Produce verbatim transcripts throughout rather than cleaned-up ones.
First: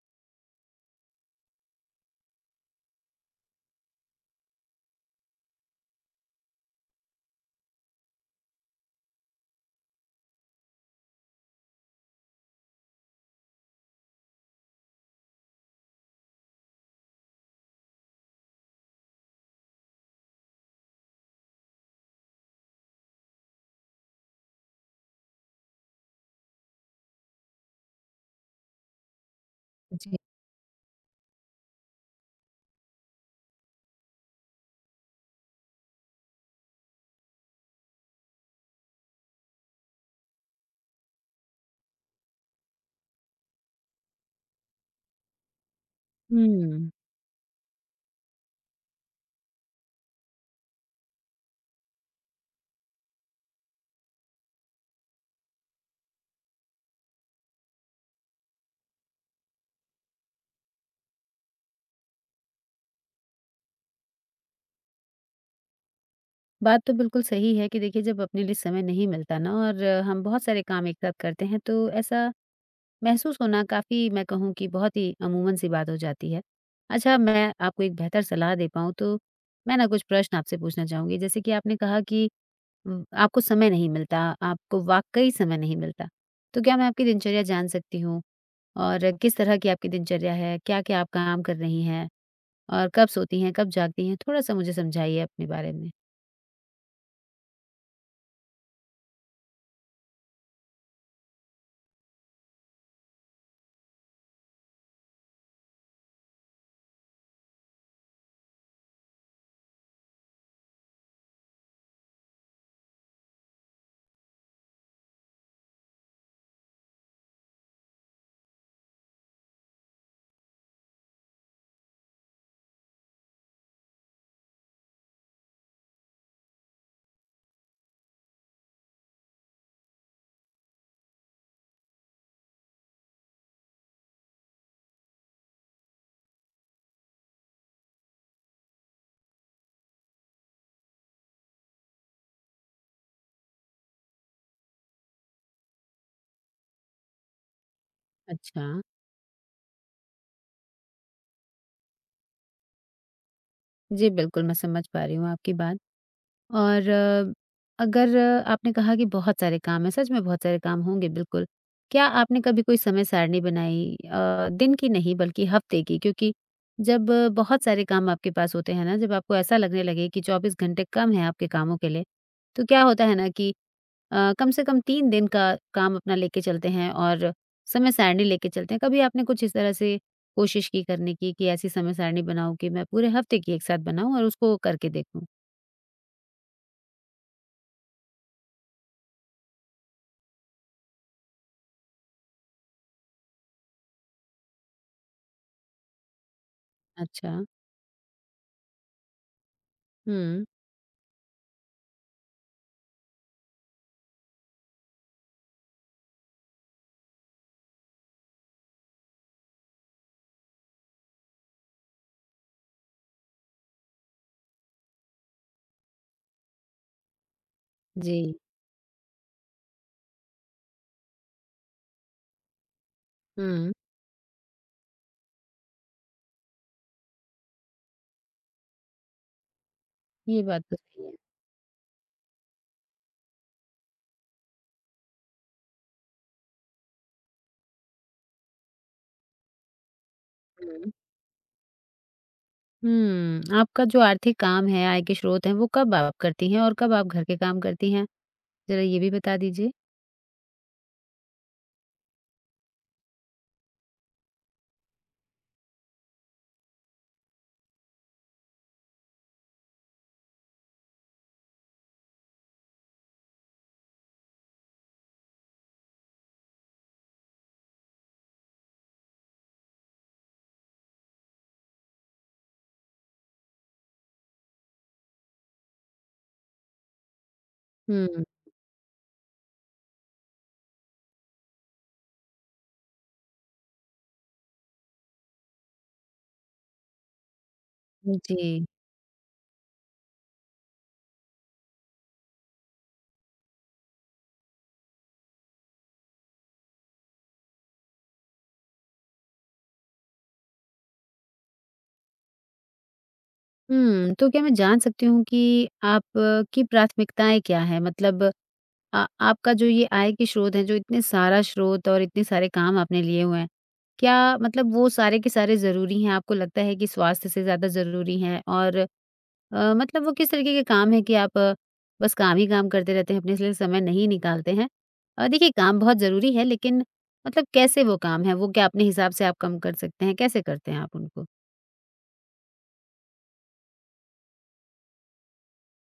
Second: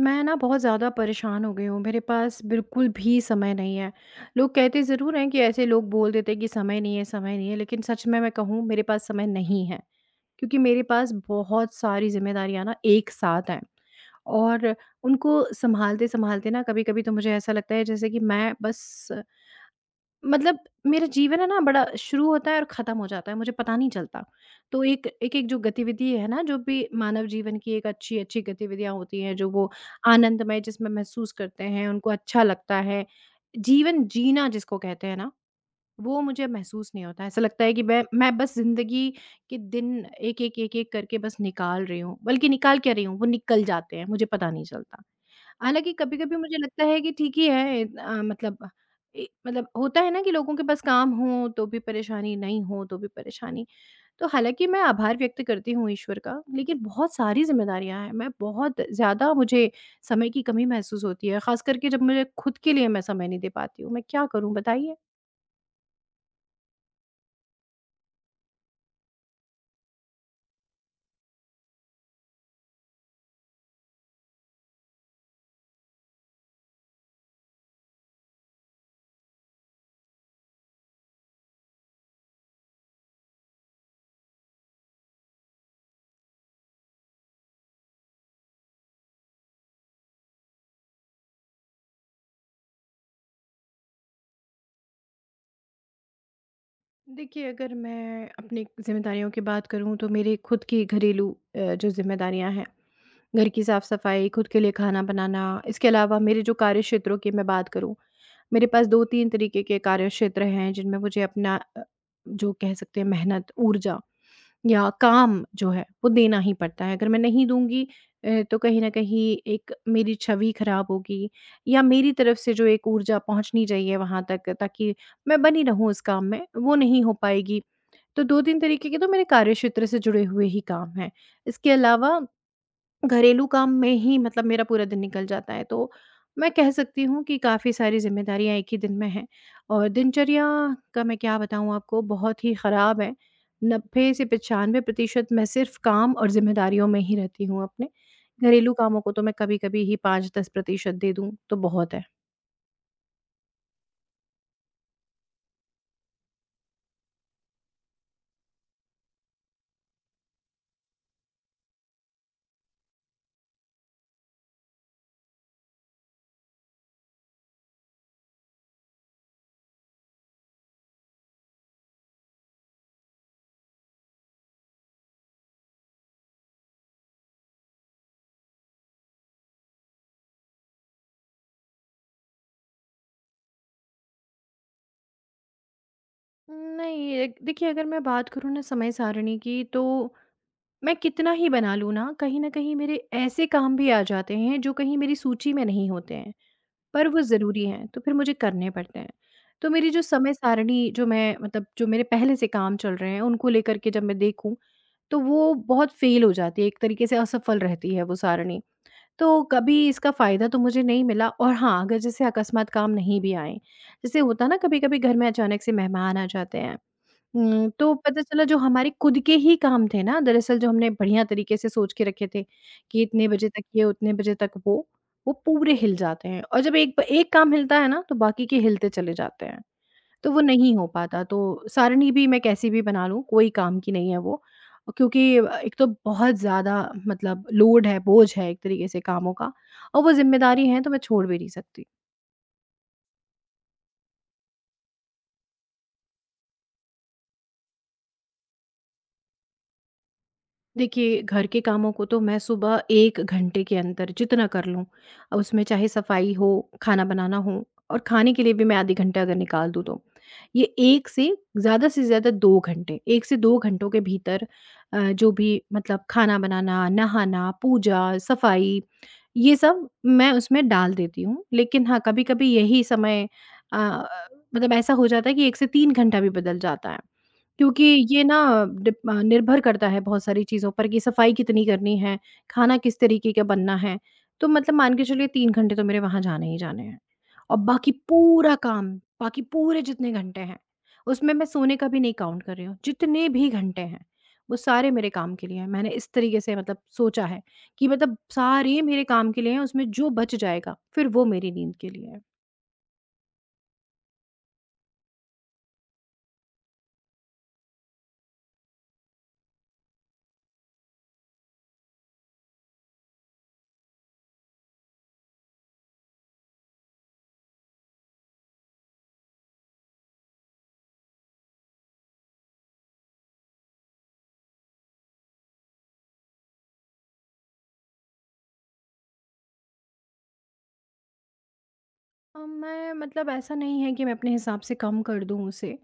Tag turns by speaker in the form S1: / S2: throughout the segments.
S1: मैं ना बहुत ज़्यादा परेशान हो गई हूँ, मेरे पास बिल्कुल भी समय नहीं है। लोग कहते ज़रूर हैं कि ऐसे लोग बोल देते हैं कि समय नहीं है, समय नहीं है, लेकिन सच में मैं कहूँ मेरे पास समय नहीं है। क्योंकि मेरे पास बहुत सारी जिम्मेदारियां ना एक साथ हैं और उनको संभालते संभालते ना, कभी कभी तो मुझे ऐसा लगता है जैसे कि मैं बस, मतलब, मेरा जीवन है ना बड़ा, शुरू होता है और ख़त्म हो जाता है, मुझे पता नहीं चलता। तो एक एक-एक जो गतिविधि है ना, जो भी मानव जीवन की एक अच्छी-अच्छी गतिविधियाँ होती हैं, जो वो
S2: जी,
S1: आनंदमय जिसमें महसूस करते हैं, उनको अच्छा लगता है। जीवन जीना जिसको कहते हैं ना, वो मुझे महसूस नहीं होता है। ऐसा लगता है कि मैं मैं बस ज़िंदगी के दिन एक-एक, एक-एक करके बस निकाल रही हूँ, बल्कि निकाल क्या रही हूँ, वो निकल जाते हैं, मुझे पता नहीं चलता। हालाँकि कभी-कभी मुझे लगता
S2: हुँ।
S1: है कि ठीक ही है, अ, मतलब ए मतलब होता है ना कि लोगों के पास काम हो तो भी परेशानी, नहीं हो तो भी परेशानी। तो हालाँकि मैं आभार व्यक्त करती हूँ ईश्वर का, लेकिन बहुत सारी ज़िम्मेदारियाँ हैं। मैं बहुत ज़्यादा मुझे समय की कमी महसूस होती है, ख़ास करके जब मुझे खुद के लिए मैं समय नहीं दे पाती हूँ। मैं क्या करूँ बताइए?
S2: बात तो बिल्कुल सही है कि देखिए जब अपने लिए समय नहीं मिलता ना और हम बहुत सारे काम एक साथ करते हैं तो ऐसा महसूस होना काफ़ी मैं कहूँ कि बहुत ही अमूमन सी बात हो जाती है। अच्छा मैं आपको एक बेहतर सलाह दे पाऊँ तो मैं ना कुछ प्रश्न आपसे पूछना चाहूँगी। जैसे कि आपने कहा कि उम, आपको समय नहीं मिलता, आपको वाक़ई समय नहीं मिलता। तो क्या मैं आपकी दिनचर्या जान सकती हूँ? और किस तरह की आपकी दिनचर्या है? क्या-क्या आप काम कर रही हैं? और कब सोती हैं, कब जागती हैं? थोड़ा-सा मुझे समझाइए अपने बारे में।
S1: देखिए, अगर मैं अपनी ज़िम्मेदारियों की बात करूँ तो मेरी खुद की घरेलू अ, जो ज़िम्मेदारियाँ हैं, घर की साफ-सफाई, खुद के लिए खाना बनाना, इसके अलावा मेरे जो कार्य क्षेत्रों की मैं बात करूँ, मेरे पास दो तीन तरीके के कार्य क्षेत्र हैं जिनमें मुझे अपना अ, जो कह सकते हैं मेहनत, ऊर्जा या काम जो है वो देना ही पड़ता है। अगर मैं नहीं दूँगी अ, तो कहीं न कहीं एक मेरी छवि खराब होगी या मेरी तरफ से जो एक ऊर्जा पहुँचनी चाहिए वहाँ तक, ताकि मैं बनी रहूँ उस काम में, वो नहीं हो पाएगी। तो दो तीन तरीके के तो मेरे कार्य क्षेत्र से जुड़े हुए ही काम हैं। इसके अलावा घरेलू काम में ही मतलब मेरा पूरा दिन निकल जाता है, तो मैं कह सकती हूँ कि काफ़ी सारी ज़िम्मेदारियाँ एक ही दिन में हैं और दिनचर्या का मैं क्या बताऊँ आपको, बहुत ही ख़राब है। नब्बे से पंचानवे प्रतिशत मैं सिर्फ़ काम और ज़िम्मेदारियों में ही रहती हूँ अपने।
S2: अच्छा।
S1: घरेलू कामों को तो मैं कभी-कभी ही पाँच-दस प्रतिशत दे दूँ, तो बहुत है।
S2: जी, बिल्कुल, मैं समझ पा रही हूँ आपकी बात और अ, अगर अ, आपने कहा कि बहुत सारे काम हैं, सच में बहुत सारे काम होंगे, बिल्कुल। क्या आपने कभी कोई समय सारणी बनाई अ, दिन की नहीं बल्कि हफ्ते की? क्योंकि जब अ, बहुत सारे काम आपके पास होते हैं ना, जब आपको ऐसा लगने लगे कि चौबीस घंटे कम हैं आपके कामों के लिए, तो क्या होता है ना कि अ, कम से कम तीन दिन का काम अपना लेके चलते हैं और समय सारणी लेके चलते हैं। कभी आपने कुछ इस तरह से कोशिश की करने की कि ऐसी समय सारणी बनाऊँ कि मैं पूरे हफ्ते की एक साथ बनाऊँ और उसको करके देखूँ?
S1: नहीं, एक देखिए, अगर मैं बात करूँ ना समय सारिणी की, तो मैं कितना ही बना लूँ ना, कहीं न कहीं मेरे ऐसे काम भी आ जाते हैं जो कहीं मेरी सूची में नहीं होते हैं। पर वो
S2: अच्छा।
S1: ज़रूरी हैं, तो फिर मुझे करने पड़ते हैं। तो मेरी जो समय
S2: हुँ।
S1: सारिणी, जो मैं मतलब जो मेरे पहले से काम चल रहे हैं, उनको लेकर के जब मैं देखूँ, तो वो बहुत फ़ेल हो जाती है, एक तरीके से असफल रहती है वो सारिणी। तो कभी इसका फ़ायदा तो मुझे नहीं मिला, और हाँ, अगर जैसे अकस्मात काम नहीं भी आए, जैसे होता है ना कभी-कभी घर में अचानक से मेहमान आ जाते हैं हुँ, तो
S2: जी।
S1: पता चला जो हमारे खुद के ही काम थे ना, दरअसल जो हमने बढ़िया तरीके से सोच के रखे थे कि इतने बजे तक
S2: हुँ।
S1: ये, उतने बजे तक वो, वो पूरे हिल जाते हैं और जब एक ब एक काम हिलता है ना, तो बाकी के हिलते चले जाते हैं। तो वो
S2: ये बात
S1: नहीं
S2: तो
S1: हो
S2: सही है।
S1: पाता, तो सारणी भी मैं कैसी भी बना लूँ कोई काम की नहीं है वो, क्योंकि अ, एक तो बहुत ज़्यादा, मतलब लोड है, बोझ है एक तरीके से कामों का और वो ज़िम्मेदारी है तो
S2: हुँ।
S1: मैं छोड़ भी नहीं सकती।
S2: हुँ, आपका जो आर्थिक काम है, आय के स्रोत हैं, वो कब आप करती हैं और कब आप घर के काम करती हैं? ज़रा ये भी बता दीजिए।
S1: देखिए, घर के कामों को तो मैं सुबह एक घंटे के अंदर जितना कर लूँ, उसमें चाहे सफाई हो, खाना बनाना हो और खाने के लिए भी मैं आधे घंटा अगर निकाल दूँ तो। ये एक से ज़्यादा से ज़्यादा दो घंटे, एक से दो घंटों के भीतर अ, जो भी मतलब खाना बनाना, नहाना, पूजा, सफाई, ये सब मैं उसमें डाल देती हूँ। लेकिन हाँ, कभी-कभी यही समय, अ, मतलब ऐसा हो जाता है कि एक से तीन घंटा भी बदल जाता है। क्योंकि ये
S2: हुँ।
S1: ना डिप अ, निर्भर करता है बहुत सारी चीज़ों पर कि सफाई कितनी करनी है, खाना किस तरीके का बनना है। तो मतलब मान के चलिए तीन घंटे तो मेरे वहाँ जाने ही जाने हैं और बाकी पूरा
S2: जी।
S1: काम, बाकी पूरे जितने घंटे हैं, उसमें मैं सोने का भी नहीं काउंट कर रही हूँ। जितने भी घंटे हैं, वो सारे मेरे काम के लिए हैं। मैंने इस तरीके से मतलब सोचा है कि मतलब सारे मेरे काम के लिए हैं, उसमें जो बच जाएगा, फिर वो मेरी नींद के लिए है।
S2: हुँ, तो क्या मैं जान सकती हूँ कि आपकी प्राथमिकताएँ क्या हैं? मतलब आ, आपका जो ये आय के स्रोत हैं, जो इतने सारा स्रोत और इतने सारे काम आपने लिए हुए हैं, क्या मतलब वो सारे के सारे ज़रूरी हैं? आपको लगता है कि स्वास्थ्य से ज़्यादा ज़रूरी हैं? और अ, मतलब वो किस तरीके के काम हैं कि आप अ, बस काम ही काम करते रहते हैं, अपने लिए समय नहीं निकालते हैं? अ, देखिए काम बहुत ज़रूरी है लेकिन मतलब कैसे वो काम है? वो क्या अपने हिसाब से आप कम कर सकते हैं? कैसे करते हैं आप उनको?
S1: अ, मैं मतलब ऐसा नहीं है कि मैं अपने हिसाब से कम कर दूं उसे।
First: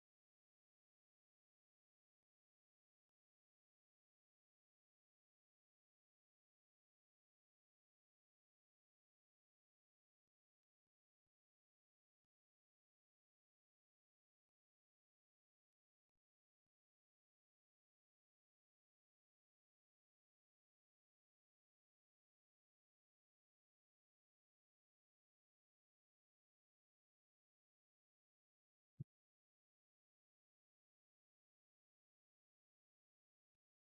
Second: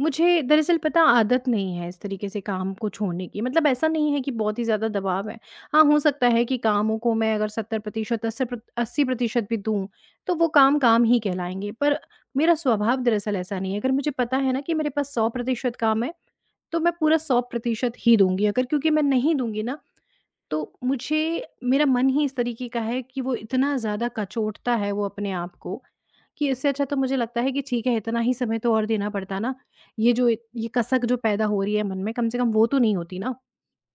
S1: मुझे दरअसल पता आदत नहीं है इस तरीके से काम को छोड़ने की। मतलब ऐसा नहीं है कि बहुत ही ज़्यादा दबाव है। हाँ, हो सकता है कि कामों को मैं अगर सत्तर प्रतिशत अस्सी प्रत अस्सी प्रतिशत भी दूँ, तो वो काम काम ही कहलाएँगे। पर मेरा स्वभाव दरअसल ऐसा नहीं है। अगर मुझे पता है ना कि मेरे पास सौ प्रतिशत काम है, तो मैं पूरा सौ प्रतिशत ही दूँगी। अगर क्योंकि मैं नहीं दूँगी ना, तो मुझे, मेरा मन ही इस तरीके का है कि वो इतना ज़्यादा कचोटता है वो अपने आप को कि इससे अच्छा तो मुझे लगता है कि ठीक है, इतना ही समय तो और देना पड़ता ना, ये जो ये कसक जो पैदा हो रही है मन में, कम से कम वो तो नहीं होती ना।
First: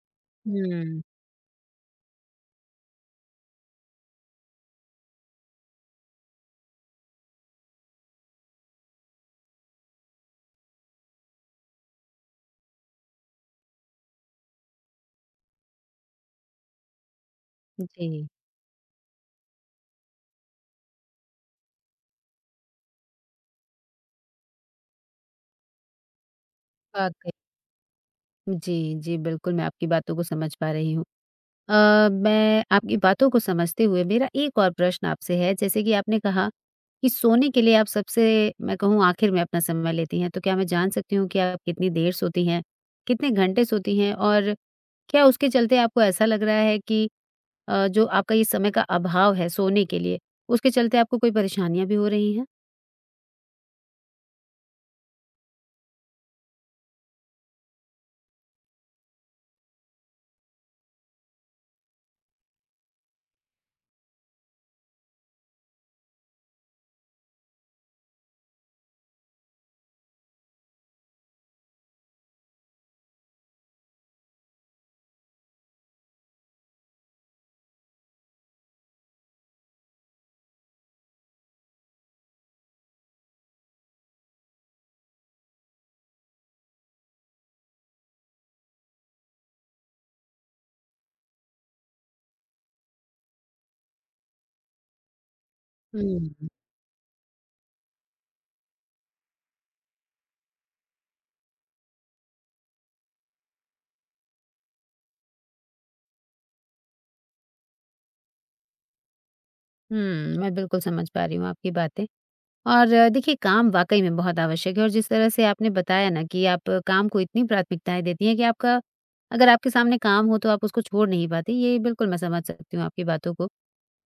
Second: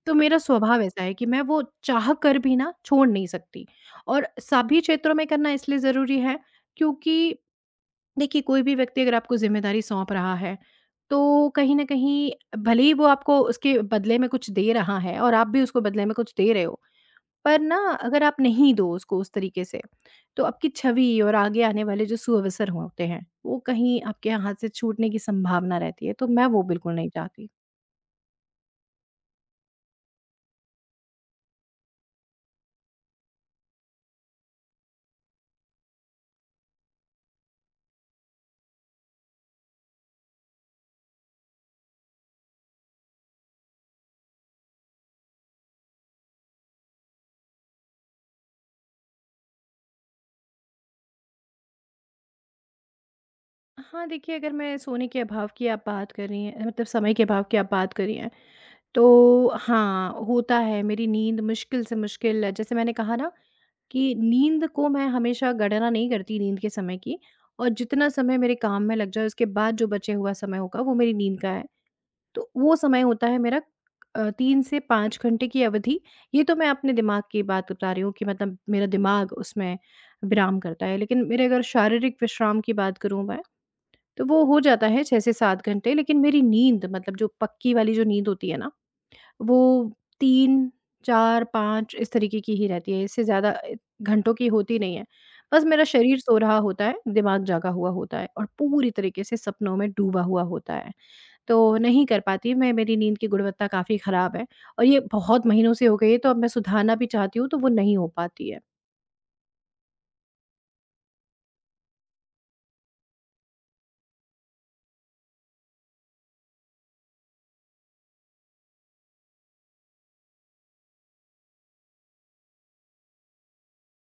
S1: तो मेरा स्वभाव
S2: हुँ।
S1: ऐसा है कि मैं वो चाह कर भी ना छोड़ नहीं सकती, और सभी क्षेत्रों में करना इसलिए ज़रूरी है, क्योंकि देखिए कोई भी व्यक्ति अगर आपको ज़िम्मेदारी सौंप रहा है, तो कहीं न कहीं, भले ही वो आपको उसके बदले में कुछ दे रहा है और आप भी उसको बदले में कुछ दे रहे हो, पर ना, अगर
S2: जी।
S1: आप नहीं दो उसको उस तरीके से, तो आपकी छवि और आगे आने वाले जो सुअवसर होते हैं, वो कहीं आपके हाथ से छूटने की संभावना रहती है, तो मैं वो बिल्कुल नहीं
S2: वाक़ई।
S1: चाहती।
S2: जी, जी, बिल्कुल मैं आपकी बातों को समझ पा रही हूँ। अ, मैं आपकी बातों को समझते हुए मेरा एक और प्रश्न आपसे है जैसे कि आपने कहा कि सोने के लिए आप सबसे मैं कहूँ आखिर में अपना समय लेती हैं, तो क्या मैं जान सकती हूँ कि आप कितनी देर सोती हैं? कितने घंटे सोती हैं? और क्या उसके चलते आपको ऐसा लग रहा है कि अ, जो आपका ये समय का अभाव है सोने के लिए, उसके चलते आपको कोई परेशानियाँ भी हो रही हैं?
S1: हाँ, देखिए अगर मैं सोने के अभाव की आप बात कर रही हैं, मतलब समय के अभाव की आप बात कर रही हैं, तो हाँ, होता है, मेरी नींद मुश्किल से मुश्किल, जैसे मैंने कहा ना कि नींद को मैं हमेशा गणना नहीं करती नींद के समय की, और जितना समय मेरे काम में लग जाए उसके बाद जो बचे हुआ समय होगा वो मेरी नींद का है। तो वो समय होता है मेरा अ, तीन से पाँच घंटे की अवधि। ये तो मैं अपने दिमाग की बात बता रही हूँ कि मतलब मेरा दिमाग उसमें विराम करता है। लेकिन मेरे अगर शारीरिक विश्राम की बात करूँ मैं, तो वो हो जाता है छह से सात घंटे। लेकिन मेरी नींद, मतलब जो पक्की वाली जो नींद होती है ना, वो तीन, चार, पाँच इस तरीके की ही रहती है। इससे ज़्यादा अ, घंटों की होती नहीं है। बस मेरा शरीर
S2: हुँ।
S1: सो रहा होता है, दिमाग जागा हुआ होता है और पूरी तरीके से सपनों में डूबा हुआ होता है। तो नहीं कर पाती मैं, मेरी नींद की गुणवत्ता काफ़ी ख़राब है और ये बहुत महीनों से हो गई है, तो अब मैं सुधारना भी चाहती हूँ तो वो नहीं हो पाती है।
S2: हुँ, मैं बिल्कुल समझ पा रही हूँ आपकी बातें। और अ, देखिए काम वाक़ई में बहुत आवश्यक है और जिस तरह से आपने बताया ना कि आप काम को इतनी प्राथमिकताएँ देती हैं कि आपका अगर आपके सामने काम हो तो आप उसको छोड़ नहीं पाती, ये बिल्कुल मैं समझ सकती हूँ आपकी बातों को।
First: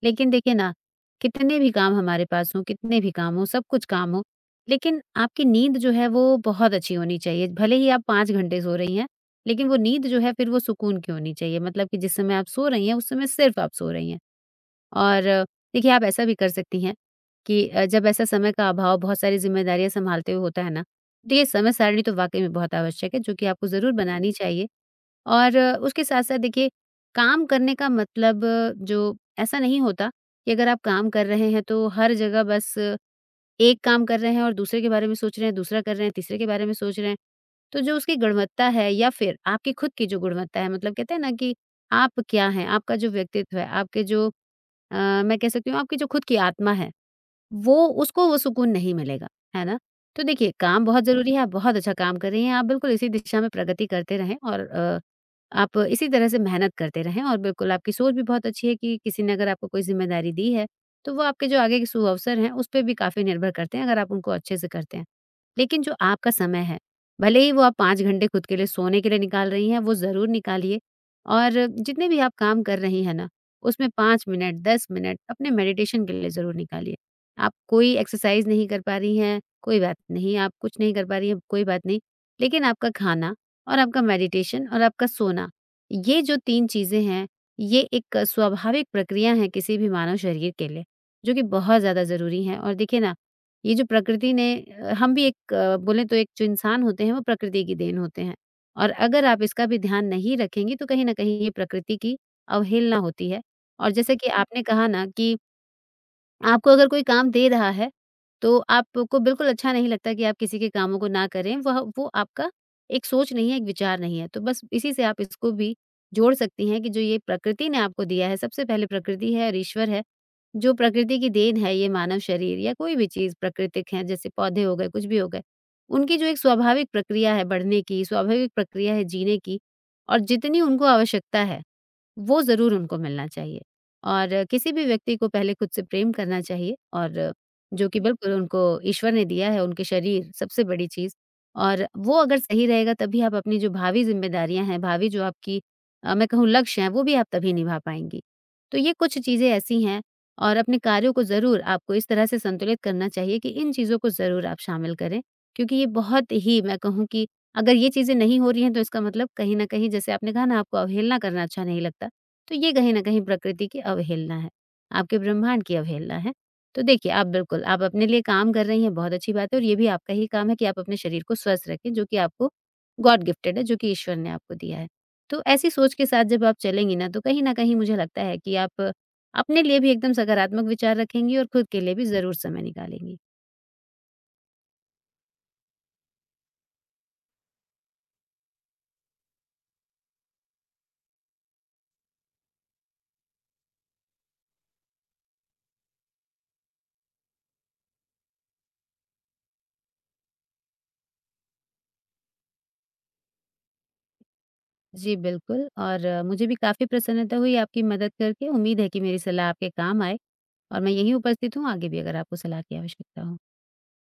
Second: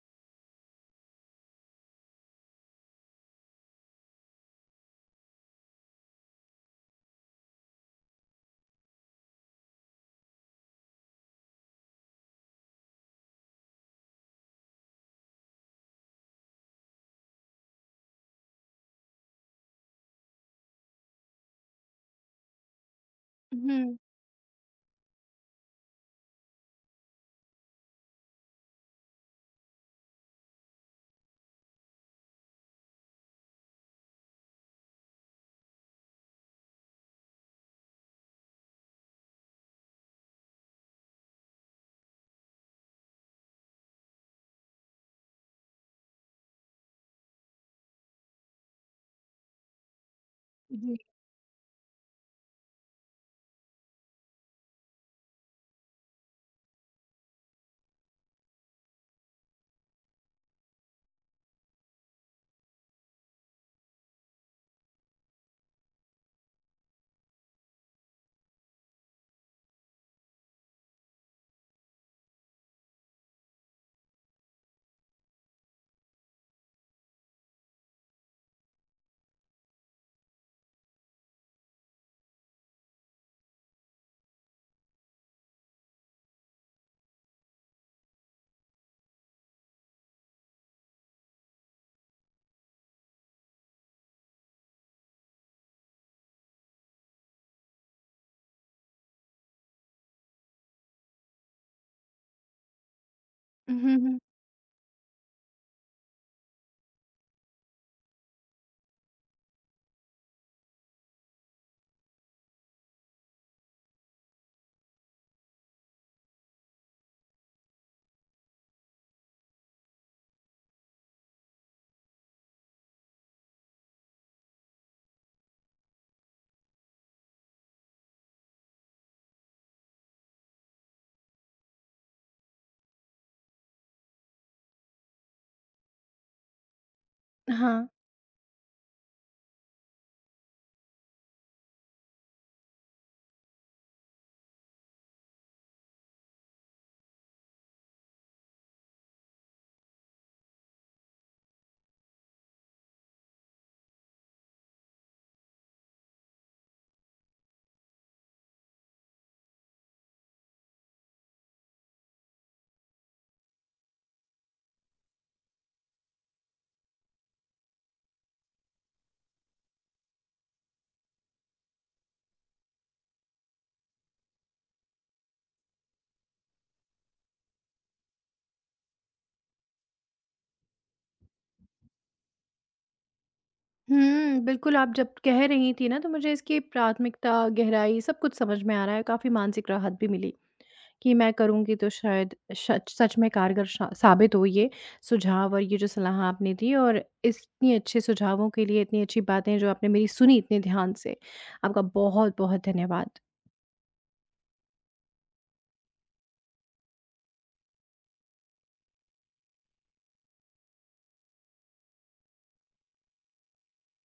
S2: लेकिन देखिए ना, कितने भी काम हमारे पास हों, कितने भी काम हों, सब कुछ काम हो, लेकिन आपकी नींद जो है वो बहुत अच्छी होनी चाहिए। भले ही आप पाँच घंटे सो रही हैं, लेकिन वो नींद जो है फिर वो सुकून की होनी चाहिए। मतलब कि जिस समय आप सो रही हैं, उस समय सिर्फ़ आप सो रही हैं। और देखिए, आप ऐसा भी कर सकती हैं कि अ, जब ऐसा समय का अभाव बहुत सारी ज़िम्मेदारियाँ संभालते हुए होता है ना, तो ये समय सारिणी तो वाक़ई में बहुत आवश्यक है, जो कि आपको ज़रूर
S1: हुँ,
S2: बनानी चाहिए और अ, उसके साथ-साथ देखिए, काम करने का मतलब अ, जो ऐसा नहीं होता कि अगर आप काम कर रहे हैं, तो हर जगह बस अ, एक काम कर रहे हैं और दूसरे के बारे में सोच रहे हैं, दूसरा कर रहे हैं, तीसरे के बारे में सोच रहे हैं। तो जो उसकी गुणवत्ता है या फिर आपकी खुद की जो गुणवत्ता है, मतलब कहते हैं ना कि आप क्या हैं, आपका जो व्यक्तित्व है, आपके जो अ, मैं कह सकती हूँ आपकी जो खुद की आत्मा है, वो उसको वो सुकून नहीं मिलेगा, है ना? तो देखिए काम
S1: जी।
S2: बहुत ज़रूरी है, आप बहुत अच्छा काम कर रही हैं, आप बिल्कुल इसी दिशा में प्रगति करते रहें और अ, आप इसी तरह से मेहनत करते रहें और बिल्कुल आपकी सोच भी बहुत अच्छी है कि किसी ने अगर आपको कोई ज़िम्मेदारी दी है, तो वो आपके जो आगे के सुअवसर हैं, उस पे भी काफ़ी निर्भर करते हैं अगर आप उनको अच्छे से करते हैं। लेकिन जो आपका समय है, भले ही वो आप पाँच घंटे खुद के लिए सोने के लिए निकाल रही हैं, वो ज़रूर निकालिए और जितने भी आप काम कर रही हैं ना, उसमें पाँच मिनट, दस मिनट अपने मेडिटेशन के लिए ज़रूर निकालिए। आप कोई एक्सरसाइज नहीं कर पा रही हैं, कोई बात नहीं, आप कुछ नहीं कर पा रही हैं, कोई बात नहीं। लेकिन आपका खाना और आपका मेडिटेशन और आपका सोना, ये जो तीन चीज़ें हैं, ये एक स्वाभाविक प्रक्रिया है किसी भी मानव शरीर के लिए, जो कि बहुत ज़्यादा ज़रूरी है। और देखिए ना, ये जो प्रकृति ने अ, हम भी एक अ, बोलें तो एक जो इंसान होते हैं, वो प्रकृति की देन होते हैं। और अगर आप इसका भी ध्यान नहीं रखेंगी, तो कहीं न कहीं ये प्रकृति की अवहेलना होती है।
S1: हुँ,
S2: और जैसे
S1: हुँ।
S2: कि आपने कहा ना कि आपको अगर कोई काम दे रहा है, तो आपको बिल्कुल अच्छा नहीं लगता कि आप किसी के कामों को ना करें। वह वो आपका एक सोच नहीं है, एक विचार नहीं है। तो बस इसी से आप इसको भी जोड़ सकती हैं कि जो ये प्रकृति ने आपको दिया है, सबसे पहले प्रकृति है और ईश्वर है। जो प्रकृति की देन है ये मानव शरीर या कोई भी चीज़ प्राकृतिक है, जैसे पौधे हो गए, कुछ भी हो गए। उनकी जो एक स्वाभाविक प्रक्रिया है बढ़ने की, स्वाभाविक प्रक्रिया है जीने की और जितनी उनको आवश्यकता है वो ज़रूर उनको मिलना चाहिए और किसी भी व्यक्ति को पहले खुद से प्रेम करना चाहिए और
S1: हाँ।
S2: जो कि बिल्कुल उनको ईश्वर ने दिया है, उनके शरीर सबसे बड़ी चीज़ और वो अगर सही रहेगा तभी आप अपनी जो भावी ज़िम्मेदारियाँ हैं, भावी जो आपकी अ, मैं कहूँ लक्ष्य हैं, वो भी आप तभी निभा पाएँगी। तो ये कुछ चीज़ें ऐसी हैं और अपने कार्यों को ज़रूर आपको इस तरह से संतुलित करना चाहिए कि इन चीज़ों को ज़रूर आप शामिल करें, क्योंकि ये बहुत ही मैं कहूँ कि अगर ये चीज़ें नहीं हो रही हैं, तो इसका मतलब कहीं न कहीं जैसे आपने कहा ना आपको अवहेलना करना अच्छा नहीं लगता। तो ये कहीं न कहीं प्रकृति की अवहेलना है, आपके ब्रह्मांड की अवहेलना है। तो देखिए, आप बिल्कुल आप अपने लिए काम कर रही हैं, बहुत अच्छी बात है और ये भी आपका ही काम है कि आप अपने शरीर को स्वस्थ रखें, जो कि आपको गॉड गिफ्टेड है, जो कि ईश्वर ने आपको दिया है। तो ऐसी सोच के साथ जब आप चलेंगी ना, तो कहीं न कहीं मुझे लगता है कि आप अपने लिए भी एकदम सकारात्मक विचार रखेंगी और खुद के लिए भी ज़रूर समय निकालेंगी।
S1: हुँ, बिल्कुल, आप जब कह रही थी ना तो मुझे इसकी प्राथमिकता, गहराई सब कुछ समझ में आ रहा है, काफ़ी मानसिक राहत भी मिली कि मैं करूँगी तो शायद सच सच में कारगर शा साबित हो ये सुझाव और ये जो सलाह आपने दी, और इतनी अच्छे सुझावों के लिए, इतनी अच्छी बातें जो आपने मेरी सुनी इतने ध्यान से, आपका बहुत-बहुत धन्यवाद।
S2: जी, बिल्कुल और अ, मुझे भी काफ़ी प्रसन्नता हुई आपकी मदद करके। उम्मीद है कि मेरी सलाह आपके काम आए और मैं यहीं उपस्थित हूँ, आगे भी अगर आपको सलाह की आवश्यकता हो।